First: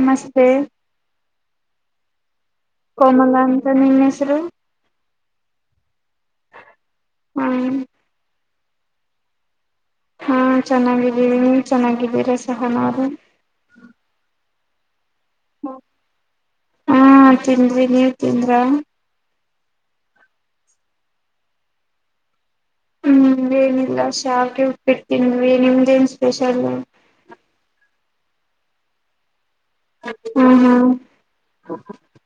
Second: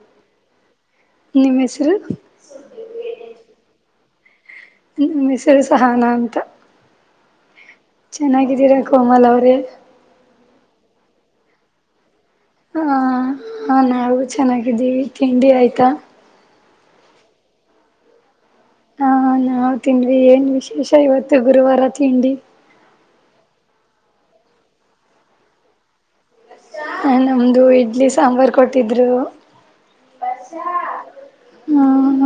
ನಮಸ್ತೆ ನಿಮ್ಮ್ ಹೆಸರು ಕೊಮಲ ಅಂತ ನಿಮ್ ಹೆಸರು ನಿಮ್ಮ ಹೆಸರು ಸಹಾನ ಅಂತ ಹ್ಮ್ ಚೆನ್ನಾಗಿದ್ದೀರಾ ಕೋಮಲ್ ಅವ್ರೇ ಹಾ ಚೆನ್ನಾಗಿದ್ದೀರಿ ನೀನ್ ಚೆನ್ನಾಗಿದ್ದೀರ ಹ ಹಾ ನಾವು ಚೆನ್ನಾಗಿ ಇದೀವಿ ತಿಂಡಿ ಆಯ್ತಾ ಹಾ ತಿಂದ್ವಿ ನೀವ್ ತಿಂದ್ರ ಹಾ ನಾವ್ ತಿಂಡವಿ ಏನ್ ವಿಶೇಷ ಇವತ್ತು ಗುರುವಾರ ತಿಂಡಿ ಹ್ಮ್ ಏನಿಲ್ಲ ಸಾವಿಗೆ ಉಪ್ಪಿಟು ತಿಂದಿವಿ ನಿಮ್ದ ನ್ ಸ್ಪೆಷಲ್ ಹ ನಮ್ದು ಇಡ್ಲಿ ಸಾಂಬಾರ್ ಕೊಟ್ಟಿದ್ರು ಹಾ ಹ್ಮ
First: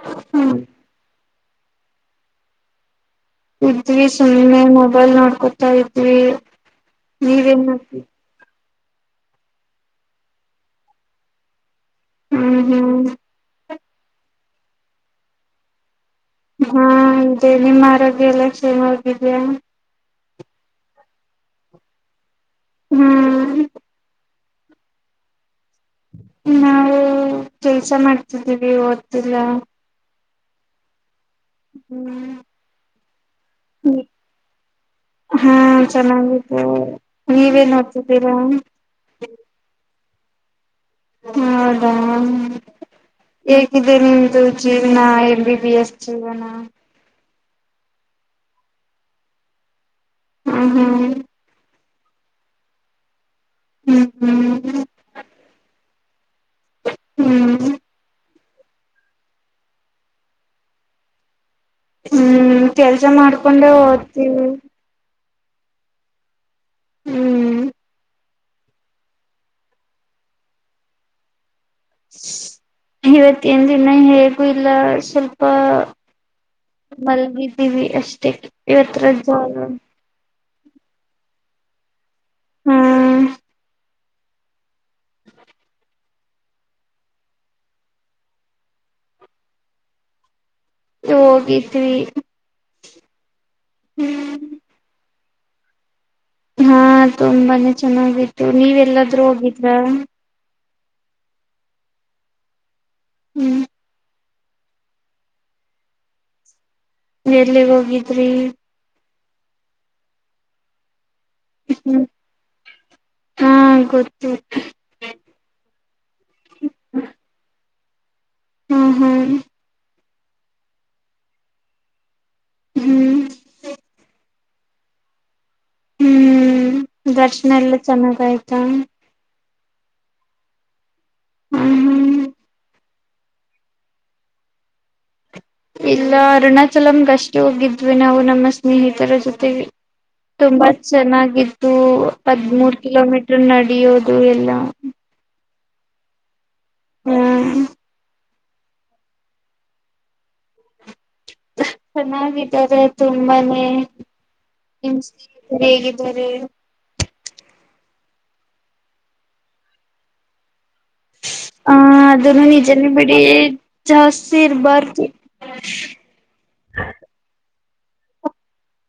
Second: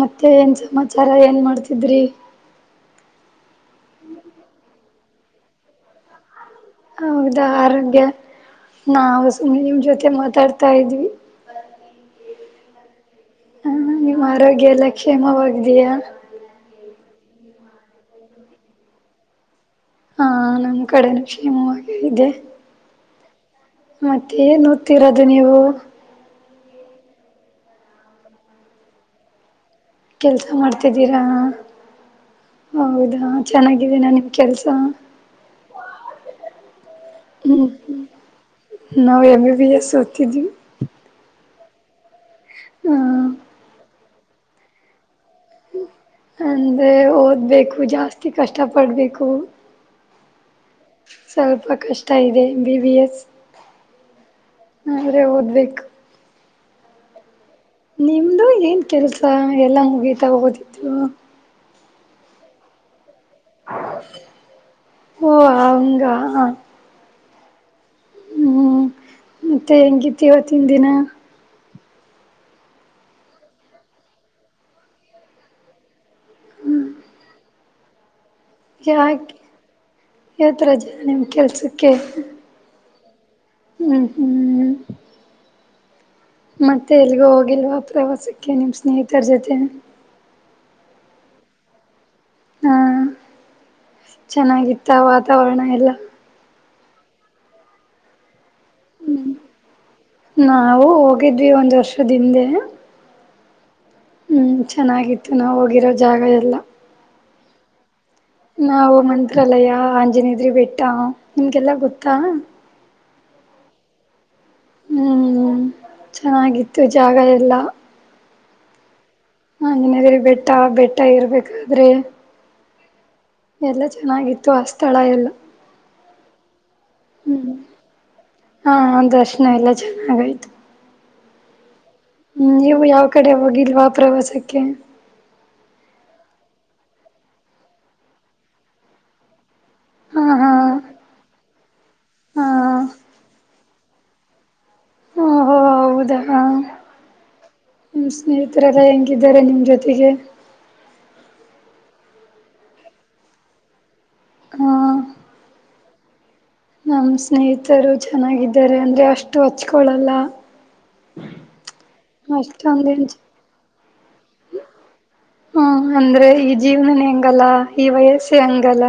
ಮತ್ತೆ ಹ್ಮ ಏನ್ ಸಮಾಚಾರ ಏನ್ ಮಾಡ ಮಾಡತಿದ್ರಿ [inaudible] ಇದ್ವಿ ಸುಮ್ಮ್ನೆ ನೋ ಮೊಬೈಲ್ ನೋಡ್ಕೊತಾ ಇದ್ವಿ ಹೌದಾ ನೀವೇನ್ ಮಾಡ್ತೀ ಆರೋಗ್ಯ ನಾವು ಸುಮ್ಮ್ನೆ ನಿಮ್ ಜೊತೆ ಮಾತಾಡ್ತಾ ಇದ್ವಿ ಹ್ಮ್ ಹ್ಮ್ ಹ ನಿಮ್ಮ್ ಆರೋಗ್ಯ ಎಲ್ಲಾ ಕ್ಷೇಮವಾಗ್ದಯಾ ಹಾ ಇದೆ ನಿಮ್ಮ ಆರೋಗ್ಯ ಎಲ್ಲ ಚನ್ನಾಗಿದ್ಯಾ ಹಾ ನಮ ಕಡೆನುೂ ಕ್ಷೇಮವ ಇದೆ ಹ್ಮ್ ಮತ್ತೆ ನ ಓದತಿರೋದು ನೀವು ನಾವವು ಕೆಲ್ಸ ಮಾಡ್ತಿದ್ದೀವಿ ಓದ್ತಿಲ್ಲ ಕೆಲ್ಸ ಮಾಡ್ತಿದ್ದೀರಾ ಹ್ಮ್ ಹೌದಾ ಚೆನ್ನಾಗಿದ್ದೀ ನ ನಿಮ್ ಕೆಲ್ಸ ಹಾ ಚೆನ್ನಾಗಿದ್ದೆ ಹ್ಮ ನೀವೇನ್ ಓದ್ತಿದ್ದೀರಾ ನಾವು MB B S K G ಹದ ಹ್ಮ ಹೇಗಿದೆನೆ ಜೀವನ ಬಿ ಬಿ ಎಸ್ ಜೀವನ ಅಂದ್ರೆ ಓದು ಓದ ಬೇಕು ಜಾಸ್ತಿ ಕಷ್ಟ ಪಡ್ಬೇಕು ಹ್ಮ್ ಹ್ಮ್ ಸ್ವಲ್ಪ ಕಷ್ಟ ತ ಇದೆ ಬಿ ಬಿ ಎಸ್ ಹ್ಮ್ ಹ್ಮ್ [inaudible] ಅ್ರೆ ಓದ್ಬೇಕು ಹ್ಮ್ ನಿಮ್ ಂದು ಏನ್ ಕೆಲ್ಸ ಎಲ್ಲಾ ಮುಗೀತಾ ಹೋದತ್ತು ಹ್ಮ್ ಕೆಲ್ಸ ಪಜ ಮಾಡ್ಕೊಂಡೆ ಓದ್ತಿೀವಿ ಓ ಅವಂಗ ಹ ಹ್ಮ್ ಹ್ಮ್ ಮತ್ತೆ ಹೆಂಗಿತಿ ಇವತ್ತಿನ ದಿನ ಇವತ್ತೇನ್ ದಿನ ಹೇಗೂ ಇಲ್ಲ ಸ್ವಲ್ಪ ಮಲಗಿದ್ದೀವಿ ಅಷ್ಟೇ ಇವತ್ರ ಯಾವಥರ ಜನ ನಿಮ್ಮ ಕೆಲ್ಸಕ್ಕೆ ಹ್ಮ್ ಹ್ಮ್ ಹ್ಮ್ ಮತ್ತೆ ಎಲ್ಗೂ ಹೋಗಿಲ್ವಾ ಪ್ರವಾಸಕ್ಕೆ ನಿಮ್ಮ್ ಸ್ನೇಹಿತರ ಜೊತೆ ಹೋಗಿದ್ವಿ ಹ್ಮ ಚೆನ್ನಾಗಿತ್ತ ವಾತಾವರಣ ಎಲ್ಲ ಹಾ ತುಂಬಾನೇ ಚೆನ್ನಾಗಿತ್ತು ನೀವೆಲ್ಲಾದ್ರೂ ಹೋಗಿದ್ರ ನಾವು ಹೋಗಿದ್ವಿ ಒಂದ್ ವರ್ಷದಿಂದೆ ಹ್ಮ್ ಹ್ಮ್ ಚೆನ್ನಾಗಿತ್ತು ನಾವ ಹೋಗಿರೋ ಜಾಗ ಎಲ್ಲಾ ಎಲ್ಲಿ ಹೋಗಿ ನಾವು ಮ ಇಲ್ಲಯಾ ಆಂಜನೇಯದ್ರಿ ಬೆಟ್ಟ ನಿಮಗೆಲ್ಲ ಹ್ಮ್ ಗೊತ್ತಾ ಹಾ ಗೊತ್ತು ಹ್ಮ್ ಚೆನ್ನಾಗಿತ್ತು ಜಾಗ ಎಲ್ಲಾ ಹ್ಮ್ ಹ್ಮ್ ಬೆಟ್ಟ ಬೆಟ್ಟ ಇರ್ಬೇಕಾದ್ರೆ ಹ್ಮ್ ಎಲ್ಲ ಚೆನ್ನಾಗಿತ್ತು ಆ ಸ್ಥಳ ಎಲ್ಲ ಹ್ಮ್ ದರ್ಶನ ಹ್ಮ್ ಎಲ್ಲ ಚೆನ್ನಾಗಯ್ತಾ ಹಾ ದರ್ಶನ ಎಲ್ಲ ಚೆನ್ನಾಗಯ್ತು ಹ್ಮ್ ಹ್ಮ್ ಹ್ಮ್ ನೀವು ಯಾವ ಕಡೆ ಹೋಗಿಲ್ವಾ ಪ್ರವಾಸಕ್ಕೆ ಇಲ್ಲ ಅರುಣಾಚಲಮಗೆ ಅಷ್ಟೇ ಹೋಗಿದ್ವಿ ನಾವು ನಮ್ಮ ಸ್ನೇಹಿತರ ಜೊತೆಗೆ ಹಾ ಹಾ ತುಂಬಾ ಚೆನ್ನಾಗಿತ್ತು ಹಾ ಹದಿಮೂರು ಕಿಲೋಮೀಟರ್ ನಡಿಯೋದು ಅದು ಎಲ್ಲಾ ಓಹೋ ಹೌದಾ ಹ್ಮ್ ಸ್ನೇಹಿತರೆಲ್ಲ ಹೆಂಗಿದ್ದಾರೆ ನಿಮ ಜೊತೆಗೆ ಚೆನ್ನಾಗಿದ್ದಾರೆ ತುಂಬಾನೇಂ ಹಾಂ ಹೇಗಿದ್ದಾರೆ ನಮ್ಮ ಸ್ನೇಹಿತರು ಚೆನ್ನಾಗಿದ್ದಾರೆ ಅಂದ್ರೆ ಅಷ್ಟು ಹಚ್ಕೊಳ್ಳಲ್ಲ ಹ ಅದನ್ನು ನಿಜನ ಅಷ್ಟೊಂದೇನು ಬಿಡಿ ಜಾಸ್ತಿ ಇರಬಾರದು ಹ್ಮ ಅಂದ್ರೆ ಈ ಜೀವನನೇ ಹೆಂಗಲ್ಲ ಈ ವಯಸ್ಸು ಹಂಗಲ್ಲ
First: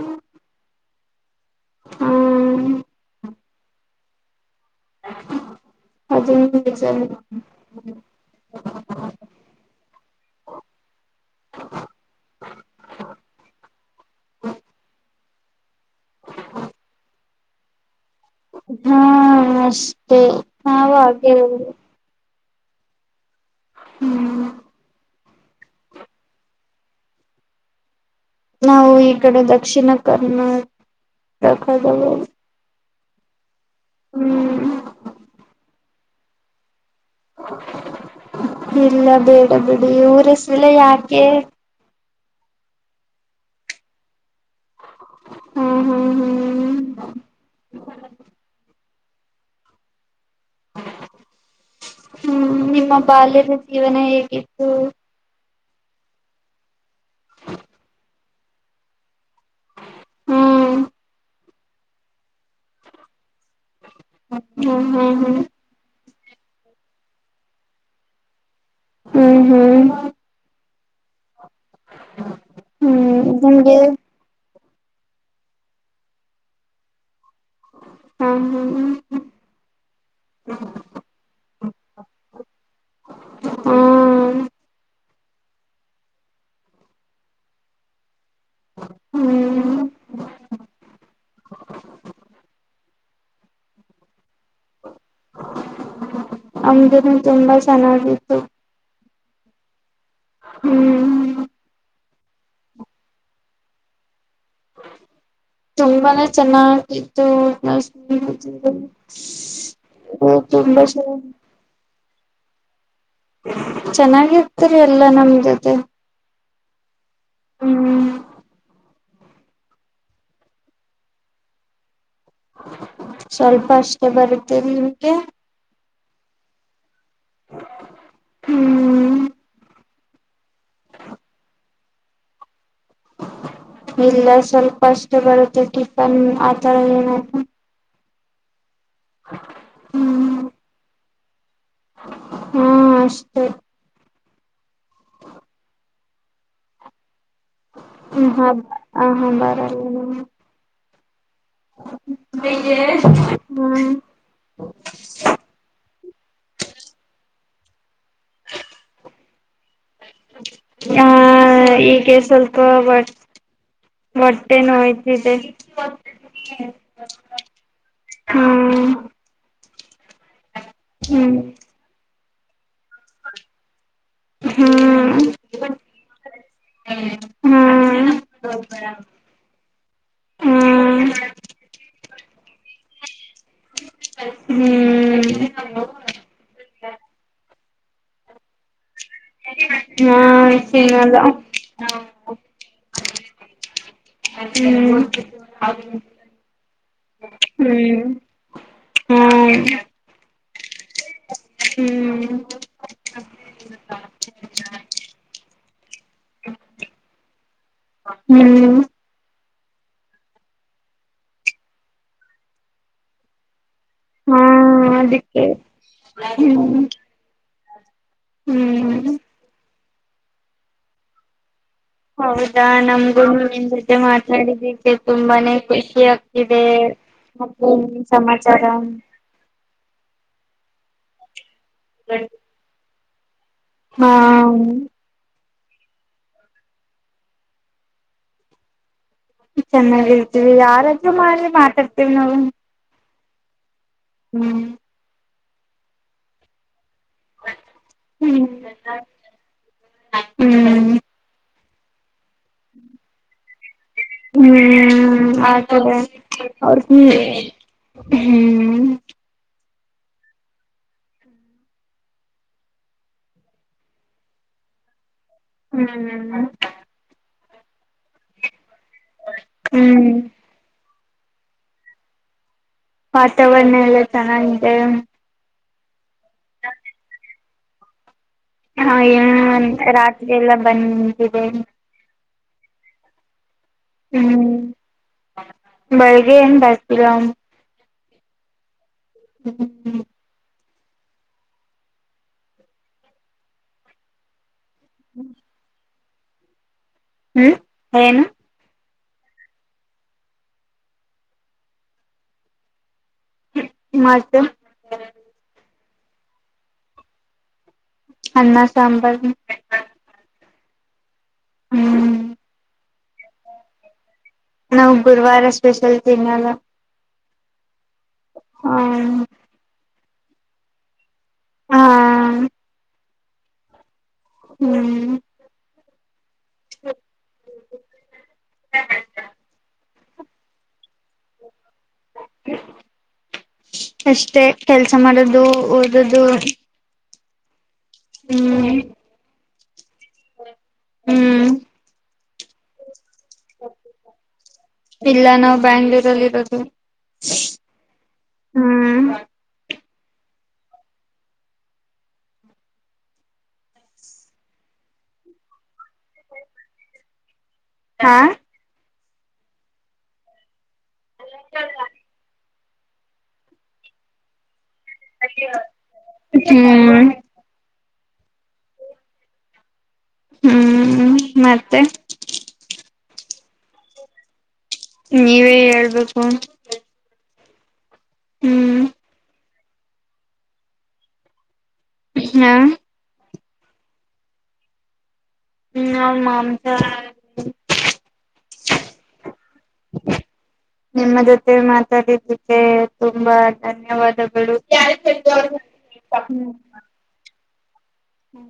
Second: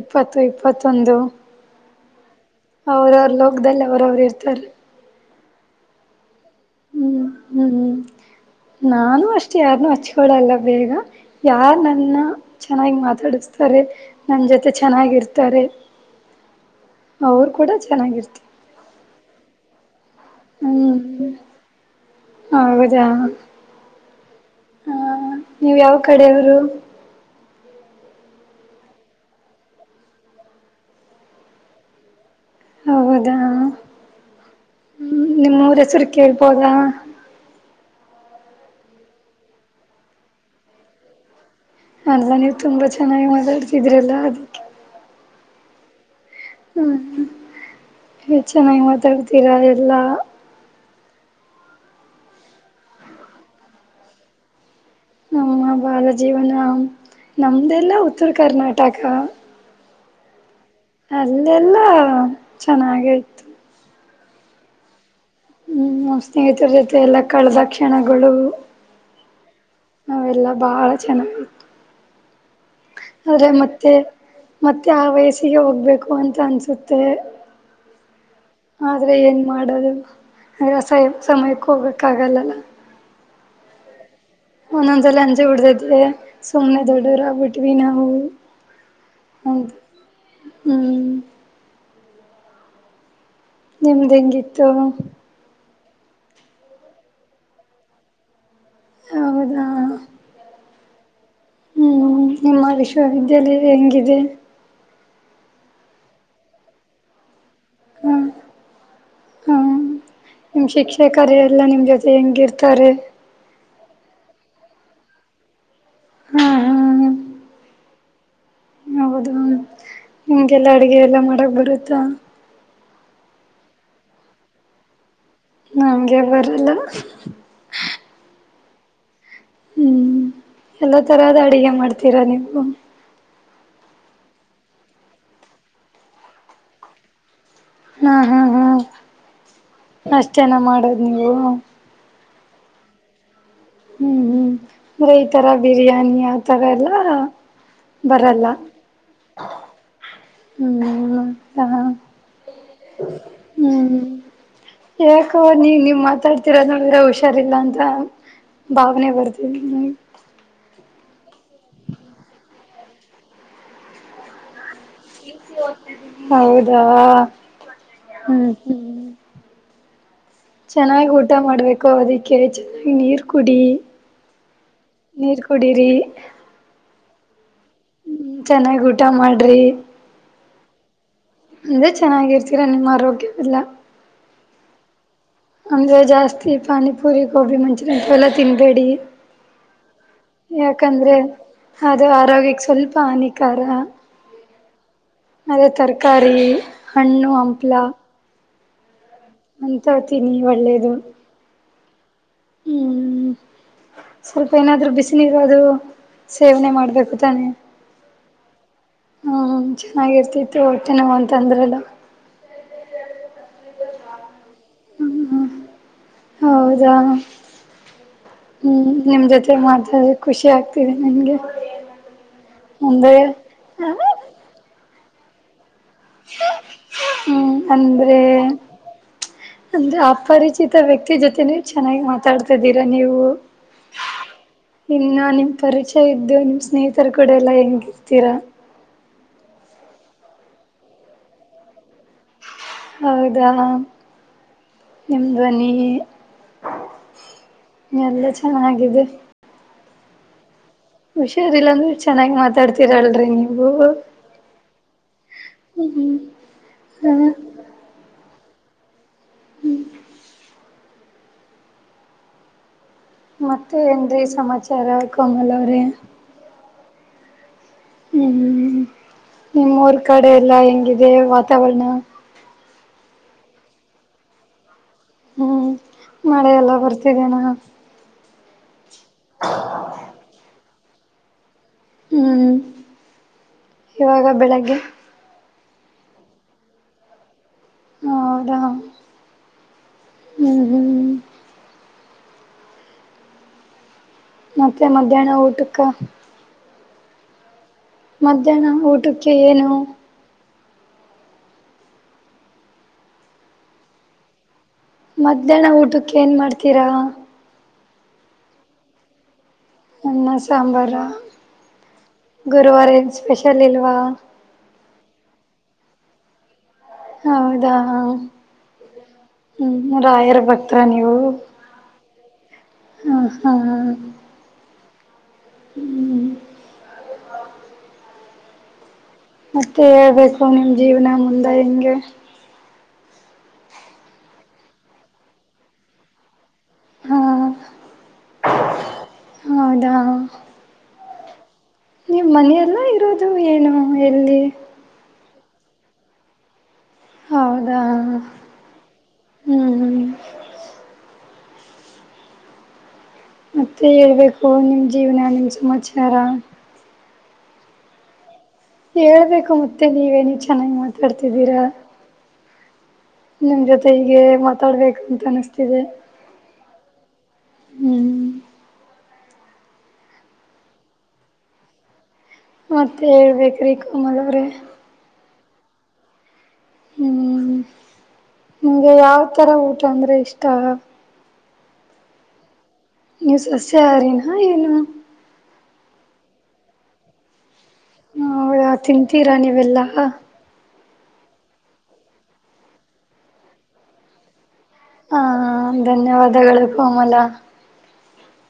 ಇಪ್ಪತ್ತು ಇಪ್ಪತ್ತೊಂದು ಹ್ಮ ಅವೌರಲ್ಲ ಮದಲ್ಲಿ ಅವ್ರ ಅವರು ಇರ್ತಾರೆ ಹದು ಹ್ಮ್ ಹ್ಮ್ ಹ್ಮ್ ನಾನು ಅಷ್ಟೇ ಯಾರನ್ನೂ ಹಚ್ಕೊಳ್ಳಲ್ಲ ಬೇಗ ಯಾರ್ ನನ್ನ ಚೆನ್ನಾಗಿ ಮಾತಾಡಸ್ತಾರೆ ನನ್ ಜೊತೆ ಚೆನ್ನಾಗಿರ್ತ ತರೆ ಹ್ಮ ಅವರು ಕೂಡ ಚೆನ್ನಾಗಿರ್ತಾರೆ ಹ್ಮ ಹಾವು ಹ್ಮ್ ಅಗ ಹೌದಾ ಹ್ಮ್ ಹಾ ನೀವು ಯಾವ ಕಡೆಯವರು ನಾವು ಈ ಕಡೆ ದಕ್ಷಿಣ ಕರ್ನಾಟಕದವರು ಹೌದಾ ಹ್ಮ್ ಸರಿ ಕೇಳುಬಹುದಾ ಇಲ್ಲ ಬೇಡ ಬಿಡಿ ಊರಹೆಸರೆಲ್ಲ ಯಾಕೆ ಅಲ್ಲ್ಲ ನೀವು ತುಂಬಾ ಚೆನ್ನಾಗಿ ಮಾತಾಡ್ತಿದ್ರಲ್ಲಾ ಅದಕ್ಕೇ ಹ್ಮ್ ಹ್ಮ್ ಹ್ಮ್ ಹ್ಮ್ ಹೆ ಚೆನ್ನಗ್ ಮತ್ತ್ ತಡಿತೀರಾ ಎಲ್ಲ ಹ್ಮ್ ನಿಮ್ಮ ಬಾಲ್ಯದ ಜೀವನ ಹೇಗಿತ್ತು ನಮ್ಮ ಬಾಲ ಜೀವನ ನಮ್ದೆಲ್ಲ ಉತ್ತರ ಕರ್ನಾಟಕ ಹ್ಮ್ ಅಲ್ಲೆಲ್ಲ ಚೆನ್ನಾಗಾಯ್ತು ಹ್ಮ ಹ್ಮ ಹ್ಮ ಹ್ಮ್ ನಾವು ಸ್ನೇಹಿತರ ಜೊತೆ ಎಲ್ಲಾ ಕಳೆದ ಕ್ಷಣಗಳು ಹ್ಮ್ ಹ್ಮ್ ಹ್ಮ್ ಅವೆಲ್ಲ ಬಾಳ ಅ [unintelligible] ಹಾ ಆದ್ರೆ ಮತ್ತೆ ಮತ್ತೆ ಆ ವಯಸ್ಸಿಗೆ ಹೋಗ್ಬೇಕು ಅಂತ ಅನ್ಸುತ್ತೆ ಹಾ ಹಾ ಆದ್ರೆ ಏನ್ ಮಾಡದು [unintelligible] ಅಂದ್ರೆಸ ಸಮಯಕ್ಕೆ ಹೋಗಕ್ಕ ಆಗಲ್ಲಲ್ಲ ಹ್ಮ ಒಂದೊಂದ್ಸಲ ಅಂಜೆ ಬಿಡತೈತೆ ಸುಮ್ನೆ ದೊಡ್ಡವರಾಗಿ ಬಿಟ್ವಿ ನಾವು ಹ್ಮ್ ಹೌದು ಹ್ಮ ನಿಮ್ದ್ ಹೆಂಗಿತ್ತು ತ್ತ ಅಮ್ದ ತುಂಬಾ ಚೆನ್ನಾಗಿತ್ತು ಹೌದಾ ಹ್ಮ್ ಹ್ಮ್ ನಿಮ್ಮ ವಿಶ್ವವಿದ್ಯಾಲಯ ಹೆಂಗಿದೆ ತುಂಬಾನೇ ಚೆನ್ನಾಗಿತ್ತು ನ [unintelligible] ಹ ಹ್ಮ ಹಾ [unintelligible] ನಿಮ್ ಶಿಕ್ಷೆ ಕಾರ್ಯ ಎಲ್ಲಾ ನಿಮ್ ಜೊತೆ ಹೆಂಗಿರ್ ಕರೆ ಚೆನ್ನಾಗಿರ್ತ್ತರಿ ಎಲ್ಲಾ ನಮ ಜೊತೆ ಹಾ ಹಾ ಹ್ಮ್ ಹಿಂಗೆಲ್ಲಾ ಅಡುಗೆ ಎಲ್ಲ ಮಾಡಕ್ ಬರುತ್ತಾ ಸ್ವಲ್ಪ ಅಷ್ಟೇ ಬರುತ್ತೇರಿ ನಿಮ್ಗೆ ನನಗೆ ಬರಲ್ಲ [inaudible] ಹ್ಮ್ ಹ್ಮಞ ಎಲ್ಲ ತಥರಹದ ಅಡುಿಗೆ ಮಾಡ್ತೀರಾ ನೀವು ಇಲ್ಲ ಸ್ವಲ್ಪ ಅಷ್ಟೇ ಬರುತ್ತೆ ಟಿಫನ್ ಆತರ ಏನ್ ಹಾ ಹಾ ಹಾ ಅಷ್ಟ ಜನ ಮಾಡದು ನೀವು ಹ್ಮ ಅಷ್ಟೇ ಹ್ಮ್ ಹ್ಮ್ ಅಂದ್ರೆ ಈ ತರ ಬಿರಿಯಾನಿ ಆತರ ಎಲ್ಲ ಹ್ಮ ಹ ಬರಲ್ಲ ಹ ಹಾ ಬರ ಹ್ಮ್ ಹಾ ಹ್ಮ್ ಹ್ಮ್ [inaudible] ಮಾತಾಡ್ತಿೀರ ನ ಹುಷಾರಿಲ್ಲ ಅಂತ ಭಾವನೆ ಬರ್ತ ಹ ಈಗೆ ಸ್ವಲ್ಪ ಹೊಟ್ಟೆ [inaudible] ನೋಯ್ತು ಹೌದಾ ಹ್ಮ್ -ಹ್ಮ್ ಚೆನ್ನಾಗ್ ಊಟ ಹ್ಮ್ ಮಾಡ್ಬೇಕು ಅದುಕ್ ಕೆಳಚಿ ನೀರು ಕುಡಿ ಹ್ಮ್ ನೀರ್ ಕುಡರಿ ಚೆನ್ನಾಗ ಊಟ ಹ್ಮ್ ಮಾಡ್ರಿ ಹ್ಮ್ ಈದೆ ಚೆನ್ನಾಗಿರ್ತೀರಾ ನಿಮ್ಮ ಆರೋಗ್ಯಕೆಲ್ಲ ಹ್ಮ್ ಹಂಗೆ ಜಾಸ್ತಿ ಪಾನಿಪುರಿ ಗೋಬಿ ಮಂಚೂ ಹಿಂತವ್ ಯೆಲ ತಿನ್ಬೇಡಿ ಯಾಕಂದ್ರೆ ತಿನ್ನಲ್ಲ ಅದು ಆರೋಗ್ಯಕ್ಕೆ ಸ್ವಲ್ಪ ಹಾನಿಕಾರ ಹ್ಮ್ ಅದೆ ತರಕಾರಿ ಹಣ್ಣು ಹಂಪ್ಲ ಹ್ಮ್ ಹಾ ಹಂತವ್ ತೀನಿ ಒಳ್ಳೇದು ಹ್ಮ್ ಹ್ಮ್ ಸ್ವಲ್ಪ ಏನಾದ್ರು ಬಿಸಿನೀರು ಅದು ಸೇವನೆ ಮಾಡ್ಬೇಕು ತಾನೆ ಹ್ಮ್ ಹ್ಮ್ ಚೆನ್ನಾಗಿರ್ತಿತ್ತು ಹೊಟ್ಟೆ ನೋವು ಅಂತ ಅಂದ್ರಲ್ಲ ಹಾ ಹ್ಮ ಹ್ಮ ಅದಕ್ಕೆ ಹ್ಮ್ ಹೌದಾ ಹ್ಮ್ ನಿಮ್ ಜೊತೆ ಮಾತ ಅ ಖುಷಿ ಆಗ್ತಿದೆ ನನಗೆ ಹೌದಾ ನಂಗುನು ನೀಮ್ಮ ಜೊತೆ ಮಾತಾಡಿದಿವಿ ತುಂಬಾನೇ ಖುಷಿ ಇ ಆಗ್ತಿದೆ ಹ್ಮ್ ಮತ್ತೆ ಎನ ಅಂದ್ರೆ ಸಮಾಚಾರ ನಿಚಿತ ವ್ಯಕ್ತಿ ಜೊತೆನೆ ಚೆನ್ನಾಗಿ ಮಾತಾಡ್ತಿದಿರ ನೀವು ಹಾ ಇನ್ನು ನಿಮ್ ಪರಿಚಯ ಇದಿಂದ ನಿಮ್ ಸ್ನೇಹಿತರು ಕೂಡ ಎಲ್ಲಾ ಹೆಂಗಿರ್ತೀರಾ ಚೆನ್ನಾಗಿರ್ತಿವಿ ಯಾರಾದ್ರೂ ಮಾಡಿ ಮಾತಾಡ್ತಿವಿ ನಾವು ಹೌದಾ ಹ್ಮ್ ನಿಮ್ ದ್ವನಿ ಎಲ್ಲ ಹ್ಮ್ ಚೆನ್ನಾಗಿದೆ ಹ್ಮ್ ವಿಷೇ ಂಗ್ ಹ್ಮ್ ಆತದೆ ಹ್ಮ್ ಅವ್ರ ಹ್ಮ ಹ್ಮ್ ಮತ್ತೆ ಎಂದೆ ಸಮಾಚಾರ ಮಮಗಳರೆ ಹ್ಮ್ ಹ್ಮ್ ನಿಮ್ಮ್ೂಊರ್ ಹ್ಮ್ ಕಡೆ ಎಲ್ಲಾ ಹೆಂಗ ಇೇ ವಾತಾವರಣ ವಾತಾವರ್ರಣ ಎಲ್ಲ ಚೆನ್ನಾಗಿದೆ ಹ್ಮ್ ಮಳೆೆಲ್ಲ ಬರ್ತಿದ್ದೇನಾ ಹಾಏ ಒ ರಾತ್ರಿ ಎಲ್ಲ ಬಂದಂದಿದೆ ಹ್ಮ್ ಇವಾಗ ಬೆಳಗ್ಗೆ ಬೆಳಗ್ಗೆ ಏನ್ ಬರ್ತೀರ ಹೌದಾ ಹ್ಮ್್ಮ ಹ್ಮ ಹ್ಮ ಮತ್ತೆ ಮಧ್ಯಾಹ್ನ ಊಟಕ್ಕ ಹ್ಮ್ ಏನು ಮಧ್ಯಾಹ್ನ ಊಟಕ್ಕೆ ಏನು ಮ ಅ ಏನ್ ಮಾಡ್ತೀರಾ ಅನ್ನ ಸಾಂಬಾರ್ ಅ್ಣ ಸಾಂಬಾರಾ ಹ್ಮ್ ಗುರುವವಾರ ಸ್ಪೆಷಲ್ ಇಲ್ವಾ ನಾವು ಗುರುವಾರ ಸ್ಪೆಷಲ್ ತಿನ್ನಲ್ಲ ಹೌದಾ ಹ ಹ್ಮ್ ಹ್ಮ್ ನೂರ ಆಯರ್ ಬತರಾ ನೀವು ಹಾ ಹ್ಮ ಹ್ಮ ಹ ಹ್ಮ್ ಹ್ಮ್ ಹ ಮತ್ತೆ ಹೇಳ್ಬೇಕು ನಿಮ್ ಜೀವನ ಮುಂದ ಹ ಅಷ್ಟೆ ಕೆಲ್ಸ ಮಾಡದು ಓದದು ಹ್ಮ ಹ್ಮ್ ಹ್ಮ ಯಾ ಹ್ಮ್ ನಿಮ್ಮ್ ಮನೆಯೆಲ್ಲ ಇರದು ಅದು ಏನು ಎಲ್ಲಿ ಬ್ಯಾಂಗ್ಳೂರ್ ಅಲ್ಲಿ ಇರೋದು ಹೌದಾ ಹ್ಮ್ ಹ್ಮ್ ಮತ್ತೆ ಹೇಳ್ಬೇಕು ನಿಮ್ ಜೀವನ ನಿಮ ಸಮಾಚಾರ ಹಾ ಹೇಳ್ಬೇಕು ಮತ್ತೆ ನೀವೇನ ಚೆನ್ನಾಗಿ ಕಡ್ತಿದ್ದೀರಾ ನಿಮ್ ಜೊತೆ ಹೀಗೆ ಮತ್ತೆ ಮಾತೊಡ್ಬೇಕಂತ ಅನಿಸ್ತಿದೆ ಹ್ಮ್ ಹ್ಮ್ ಹ್ಮ್ ಮತ್ತೆ ಮತ್ತೆಳ್ಬೇಕೇಕ್ರಿ ಕಮಲ್ ಅವ್ರೀ ನೀವೇ ಹೇಳ್ಬೇಕು ಹ್ಮ್ ಹ್ಮ್ ನಿಮ್ಗೆ ಯಾವ ತರ ಊಟ [inaudible] ಅಂದ್ರೆ ಇಷ್ಟ ಹಾ ನೀವು ಸಸ್ಯ ಹಾರಿನಾ ಏನು ನಾವ್ ಮಾಂಸಹಾರಿ ಹ ತಿಂತೀರಾ ನೀವೆಲ್ಲಾ ನಿಮ್ಮ ಜೊತೆ ಮಾತಾಡಿದಕ್ಕೆ ತುಂಬಾ ಧನ್ಯವಾದಗಳು ಹಾ ಯಾರ ಧನ್ಯವಾದಗಳು ಕೋಮಲ ಹ್ಮ್